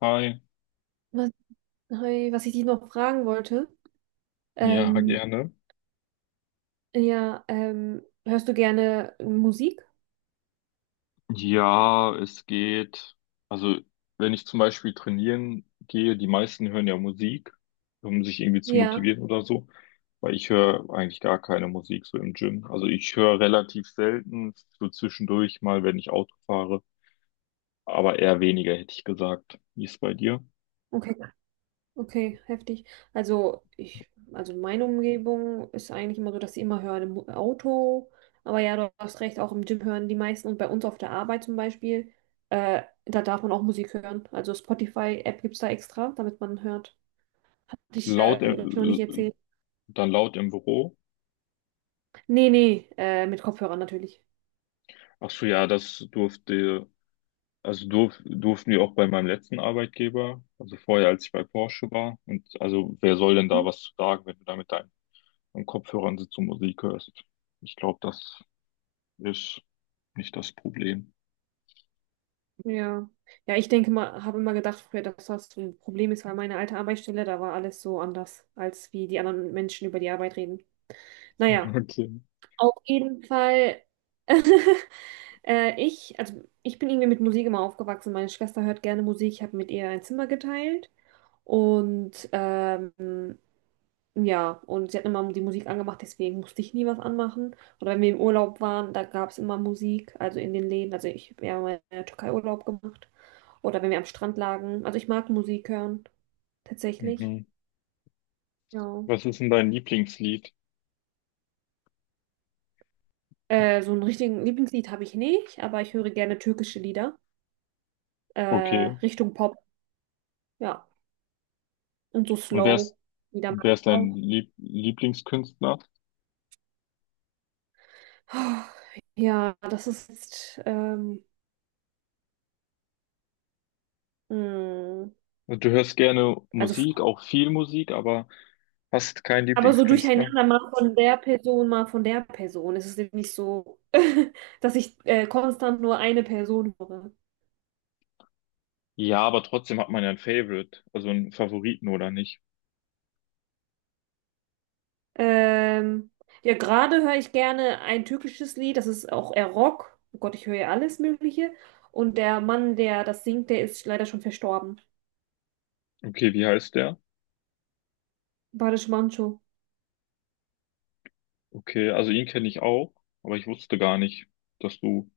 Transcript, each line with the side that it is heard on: left: Hi,
right: Was, hi, was ich dich noch fragen wollte,
left: ja,
right: ähm,
left: gerne.
right: ja, hörst du gerne Musik?
left: Ja, es geht. Also, wenn ich zum Beispiel trainieren gehe, die meisten hören ja Musik, um sich irgendwie zu
right: Ja,
left: motivieren oder so, weil ich höre eigentlich gar keine Musik so im Gym. Also, ich höre relativ selten, so zwischendurch mal, wenn ich Auto fahre, aber eher weniger, hätte ich gesagt. Wie ist es bei dir?
right: okay, okay, heftig. Also meine Umgebung ist eigentlich immer so, dass ich immer höre im Auto, aber ja, du hast recht, auch im Gym hören die meisten und bei uns auf der Arbeit zum Beispiel, da darf man auch Musik hören. Also Spotify-App gibt es da extra, damit man hört.
left: Laut,
right: Hab ich noch nicht
left: im- äh,
right: erzählt.
left: Dann laut im Büro.
right: Nee, nee, mit Kopfhörern natürlich.
left: Ach so, ja, das durfte. Also durften wir auch bei meinem letzten Arbeitgeber, also vorher, als ich bei Porsche war. Und also wer soll denn da
right: Hm?
left: was zu sagen, wenn du da mit deinen Kopfhörern sitzt und Musik hörst? Ich glaube, das ist nicht das Problem.
right: Ja. Ja, ich denke mal, habe immer gedacht früher, dass das so ein Problem ist, weil meine alte Arbeitsstelle, da war alles so anders, als wie die anderen Menschen über die Arbeit reden. Naja, auf jeden Fall. Also ich bin irgendwie mit Musik immer aufgewachsen. Meine Schwester hört gerne Musik. Ich habe mit ihr ein Zimmer geteilt. Und ähm, ja, und sie hat immer die Musik angemacht, deswegen musste ich nie was anmachen. Oder wenn wir im Urlaub waren, da gab es immer Musik, also in den Läden. Also ich habe ja mal in der Türkei Urlaub gemacht. Oder wenn wir am Strand lagen. Also ich mag Musik hören,
left: Okay.
right: tatsächlich.
left: Mhm.
right: Ja.
left: Was ist denn dein Lieblingslied?
right: So einen richtigen Lieblingslied habe ich nicht, aber ich höre gerne türkische Lieder.
left: Okay.
right: Richtung Pop, ja. Und so
left: Und
right: Slow, Lieder mag
left: wer ist
right: ich
left: dein
right: auch.
left: Lieblingskünstler?
right: Ja, das ist jetzt, mh,
left: Du hörst gerne
right: also
left: Musik, auch viel Musik, aber hast keinen
right: aber so
left: Lieblingskünstler?
right: durcheinander, mal von der Person, mal von der Person. Es ist eben nicht so, dass ich konstant nur eine Person höre.
left: Ja, aber trotzdem hat man ja ein Favorite, also einen Favoriten oder nicht.
right: Ähm, ja, gerade höre ich gerne ein türkisches Lied, das ist auch eher Rock. Oh Gott, ich höre ja alles Mögliche. Und der Mann, der das singt, der ist leider schon verstorben.
left: Okay, wie heißt der?
right: Barış Manço.
left: Okay, also ihn kenne ich auch, aber ich wusste gar nicht, dass du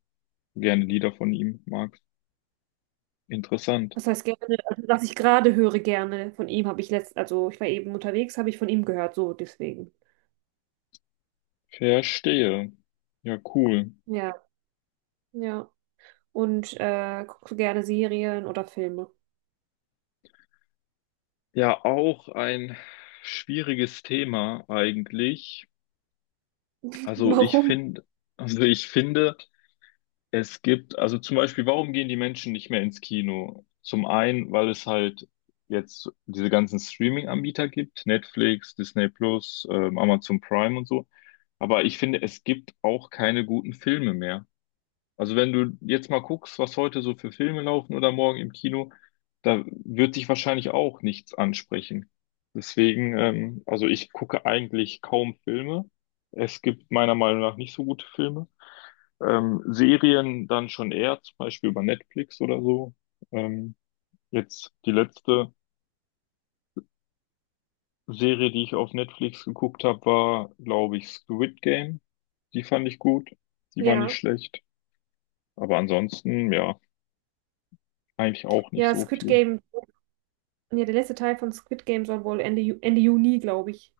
left: gerne Lieder von ihm magst. Interessant.
right: Das heißt gerne, also was ich gerade höre gerne von ihm, habe ich letzt, also ich war eben unterwegs, habe ich von ihm gehört, so deswegen.
left: Verstehe. Ja, cool.
right: Ja, ja. Und guckst du gerne Serien oder Filme?
left: Ja, auch ein schwieriges Thema eigentlich. Also ich
right: Warum?
left: finde, also ich finde, also zum Beispiel, warum gehen die Menschen nicht mehr ins Kino? Zum einen, weil es halt jetzt diese ganzen Streaming-Anbieter gibt, Netflix, Disney Plus, Amazon Prime und so. Aber ich finde, es gibt auch keine guten Filme mehr. Also wenn du jetzt mal guckst, was heute so für Filme laufen oder morgen im Kino, da wird dich wahrscheinlich auch nichts ansprechen. Deswegen also ich gucke eigentlich kaum Filme. Es gibt meiner Meinung nach nicht so gute Filme. Serien dann schon eher, zum Beispiel über Netflix oder so. Ähm, Jetzt die letzte Serie, die ich auf Netflix geguckt habe, war, glaube ich, Squid Game. Die fand ich gut. Die war
right: Ja.
left: nicht schlecht. Aber ansonsten, ja, eigentlich auch nicht
right: Ja,
left: so
right: Squid
left: viel.
right: Game, ja, der letzte Teil von Squid Game soll wohl Ende Juni, glaube ich,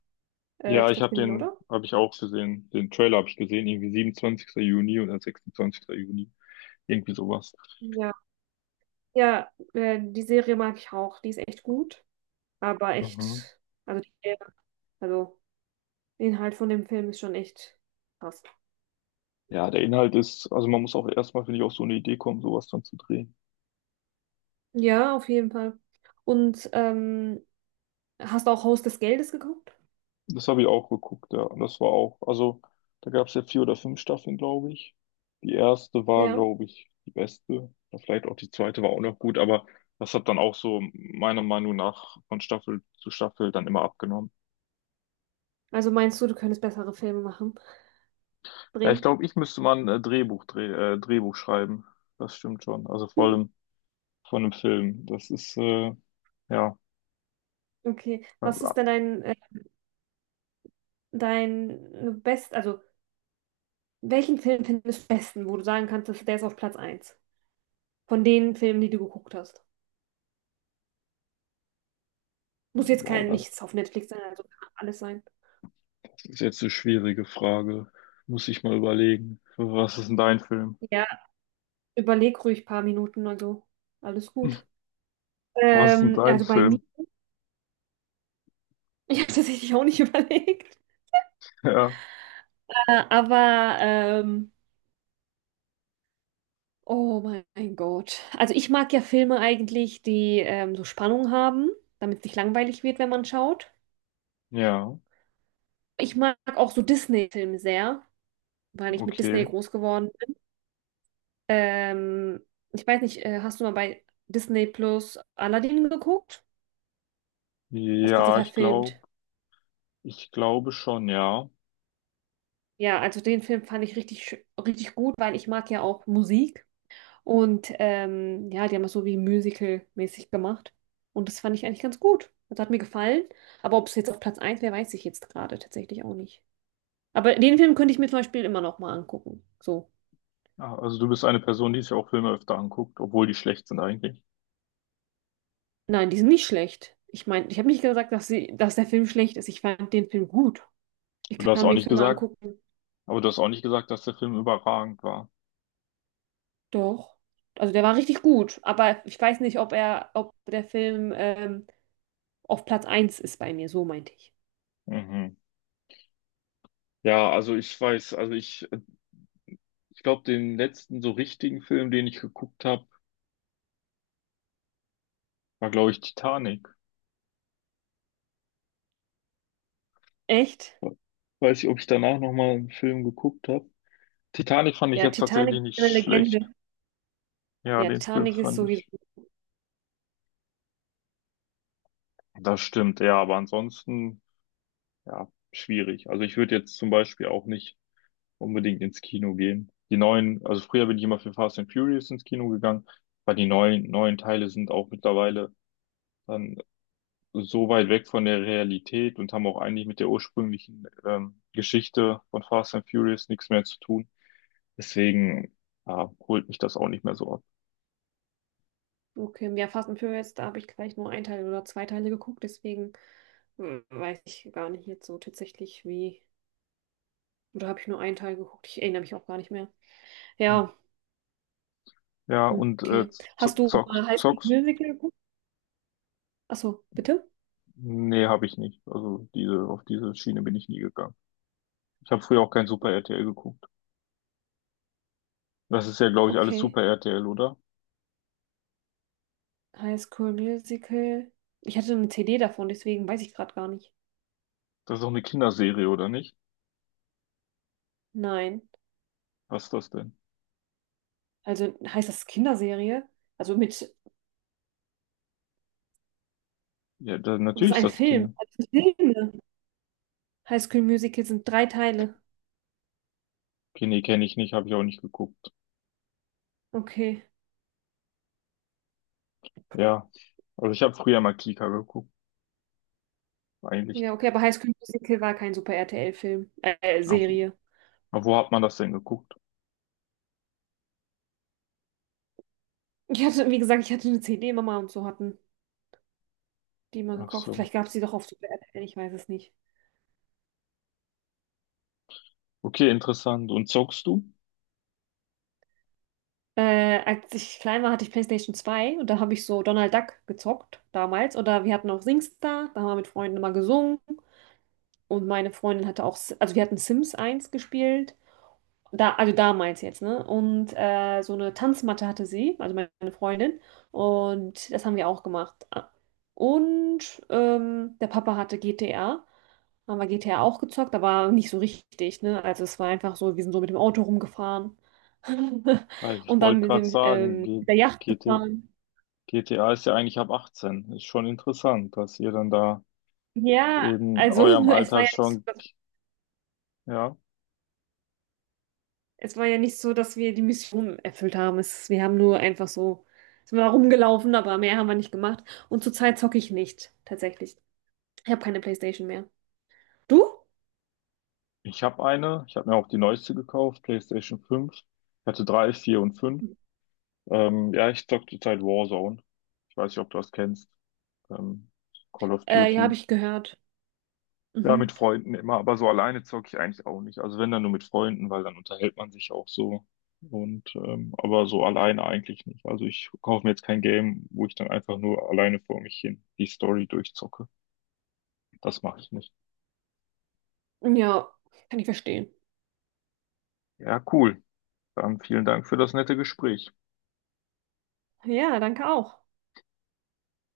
left: Ja,
right: stattfinden, oder?
left: habe ich auch gesehen. Den Trailer habe ich gesehen, irgendwie 27. Juni oder 26. Juni. Irgendwie sowas.
right: Ja. Ja, die Serie mag ich auch. Die ist echt gut, aber
left: Mhm.
right: echt, also, die, also der Inhalt von dem Film ist schon echt krass.
left: Ja, der Inhalt ist, also man muss auch erstmal, finde ich, auf so eine Idee kommen, sowas dann zu drehen.
right: Ja, auf jeden Fall. Und ähm, Hast du auch Haus des Geldes geguckt?
left: Das habe ich auch geguckt, ja. Und das war auch, also da gab es ja vier oder fünf Staffeln, glaube ich. Die erste war,
right: Ja.
left: glaube ich, die beste. Ja, vielleicht auch die zweite war auch noch gut, aber das hat dann auch so meiner Meinung nach von Staffel zu Staffel dann immer abgenommen.
right: Also meinst du, du könntest bessere Filme machen?
left: Ja, ich
right: Drehen?
left: glaube, ich müsste mal ein Drehbuch schreiben. Das stimmt schon. Also vor allem von einem Film. Das ist, ja,
right: Okay.
left: äh,
right: Was ist denn dein, dein Best, also welchen Film findest du am besten, wo du sagen kannst, dass der ist auf Platz eins von den Filmen, die du geguckt hast. Muss jetzt
left: boah,
right: kein
left: das,
right: nichts auf Netflix sein, also kann alles sein.
left: Das ist jetzt eine schwierige Frage. Muss ich mal überlegen. Was ist denn dein Film?
right: Ja, überleg ruhig ein paar Minuten, also alles gut.
left: Was ist denn
right: Ähm,
left: dein
right: also bei mir,
left: Film?
right: Ich habe tatsächlich auch nicht überlegt.
left: Ja,
right: Äh, Aber, ähm, oh mein Gott. Also ich mag ja Filme eigentlich, die so Spannung haben, damit es nicht langweilig wird, wenn man schaut.
left: ja,
right: Ich mag auch so Disney-Filme sehr, weil ich mit Disney
left: okay.
right: groß geworden. Ähm, Ich weiß nicht, hast du mal bei Disney Plus Aladdin geguckt? Das wurde so
left: Ja, ich glaube,
right: verfilmt.
left: Ich glaube schon, ja.
right: Ja, also den Film fand ich richtig gut, weil ich mag ja auch Musik. Ja, die haben das so wie Musical-mäßig gemacht. Und das fand ich eigentlich ganz gut. Das hat mir gefallen. Aber ob es jetzt auf Platz eins wäre, weiß ich jetzt gerade tatsächlich auch nicht. Aber den Film könnte ich mir zum Beispiel immer noch mal angucken. So.
left: Ah, also du bist eine Person, die sich auch Filme öfter anguckt, obwohl die schlecht sind eigentlich.
right: Nein, die sind nicht schlecht. Ich meine, ich habe nicht gesagt, dass der Film schlecht ist. Ich fand den Film gut. Ich
left: Und Du hast
right: kann
left: auch
right: mir
left: nicht
right: Filme
left: gesagt,
right: angucken.
left: Aber du hast auch nicht gesagt, dass der Film überragend war.
right: Doch. Also der war richtig gut, aber ich weiß nicht, ob der Film auf Platz eins ist bei mir, so meinte ich.
left: Mhm. Also ich glaube, den letzten so richtigen Film, den ich geguckt habe, war, glaube ich, Titanic.
right: Echt?
left: Weiß ich, ob ich danach nochmal einen Film geguckt habe. Titanic fand ich
right: Ja,
left: jetzt
right: Titanic
left: tatsächlich
right: ist
left: nicht
right: eine
left: schlecht.
right: Legende.
left: Ja,
right: Ja,
left: den Film
right: Titanic ist
left: fand
right: sowieso.
left: ich. Das stimmt, ja, aber ansonsten, ja, schwierig. Also ich würde jetzt zum Beispiel auch nicht unbedingt ins Kino gehen. Also früher bin ich immer für Fast and Furious ins Kino gegangen, weil die neuen Teile sind auch mittlerweile dann so weit weg von der Realität und haben auch eigentlich mit der ursprünglichen Geschichte von Fast and Furious nichts mehr zu tun. Deswegen ja, holt mich das auch nicht mehr so ab.
right: Okay, ja, Fast and Furious, da habe ich gleich nur ein Teil oder zwei Teile geguckt, deswegen weiß ich gar nicht jetzt so tatsächlich wie. Oder habe ich nur einen Teil geguckt? Ich erinnere mich auch gar nicht mehr. Ja,
left: Ja, und
right: okay. Hast du mal High School
left: Zocks?
right: Musical geguckt? Achso, bitte?
left: Nee, habe ich nicht. Also diese, auf diese Schiene bin ich nie gegangen. Ich habe früher auch kein Super RTL geguckt. Das ist ja, glaube ich, alles
right: Okay.
left: Super RTL, oder?
right: High School Musical. Ich hatte eine CD davon, deswegen weiß ich gerade gar nicht.
left: Das ist doch eine Kinderserie, oder nicht?
right: Nein.
left: Was ist das denn?
right: Also heißt das Kinderserie? Also mit,
left: Ja, da,
right: das ist
left: natürlich ist
right: ein
left: das
right: Film.
left: Kinder.
right: Also Filme. High School Musical sind drei Teile.
left: Okay, nee, kenne ich nicht, habe ich auch nicht geguckt.
right: Okay.
left: Ja, also ich habe früher mal Kika geguckt,
right: Ja,
left: eigentlich.
right: okay, aber High School Musical war kein Super RTL-Film,
left: Auf,
right: Serie.
left: auf wo hat man das denn geguckt?
right: Ich hatte, wie gesagt, ich hatte eine CD, Mama und so hatten die mal
left: Ach
right: gekauft.
left: so.
right: Vielleicht gab es die doch auf Super RTL, ich weiß es nicht.
left: Okay, interessant. Und zockst du?
right: Als ich klein war, hatte ich PlayStation zwei und da habe ich so Donald Duck gezockt damals. Oder wir hatten auch SingStar, da haben wir mit Freunden immer gesungen. Und meine Freundin hatte auch, also wir hatten Sims eins gespielt, da, also damals jetzt, ne? Und so eine Tanzmatte hatte sie, also meine Freundin. Und das haben wir auch gemacht. Der Papa hatte GTA. Haben wir GTA auch gezockt, aber nicht so richtig, ne? Also es war einfach so, wir sind so mit dem Auto rumgefahren.
left: Weil ich
right: Und
left: wollte
right: dann mit
left: gerade
right: dem,
left: sagen, G
right: mit der Yacht
left: GT
right: gefahren.
left: GTA ist ja eigentlich ab 18. Ist schon interessant, dass ihr dann da
right: Ja,
left: in
right: also
left: eurem
right: es war
left: Alter
right: ja nicht so.
left: schon, ja.
right: Es war ja nicht so, dass wir die Mission erfüllt haben. Wir haben nur einfach so, sind wir da rumgelaufen, aber mehr haben wir nicht gemacht. Und zurzeit zocke ich nicht, tatsächlich. Ich habe keine PlayStation mehr. Du?
left: Ich habe eine, ich habe mir auch die neueste gekauft, PlayStation 5. Ich hatte drei, vier und fünf. Ja, ich zocke zurzeit Warzone. Ich weiß nicht, ob du das kennst. Ähm, Call of
right: Ja, habe
left: Duty.
right: ich gehört.
left: Ja, mit
right: Mhm.
left: Freunden immer, aber so alleine zocke ich eigentlich auch nicht. Also wenn dann nur mit Freunden, weil dann unterhält man sich auch so. Und aber so alleine eigentlich nicht. Also ich kaufe mir jetzt kein Game, wo ich dann einfach nur alleine vor mich hin die Story durchzocke. Das mache ich nicht.
right: Ja, kann ich verstehen.
left: Ja, cool. Dann vielen Dank für das nette Gespräch.
right: Ja, danke auch.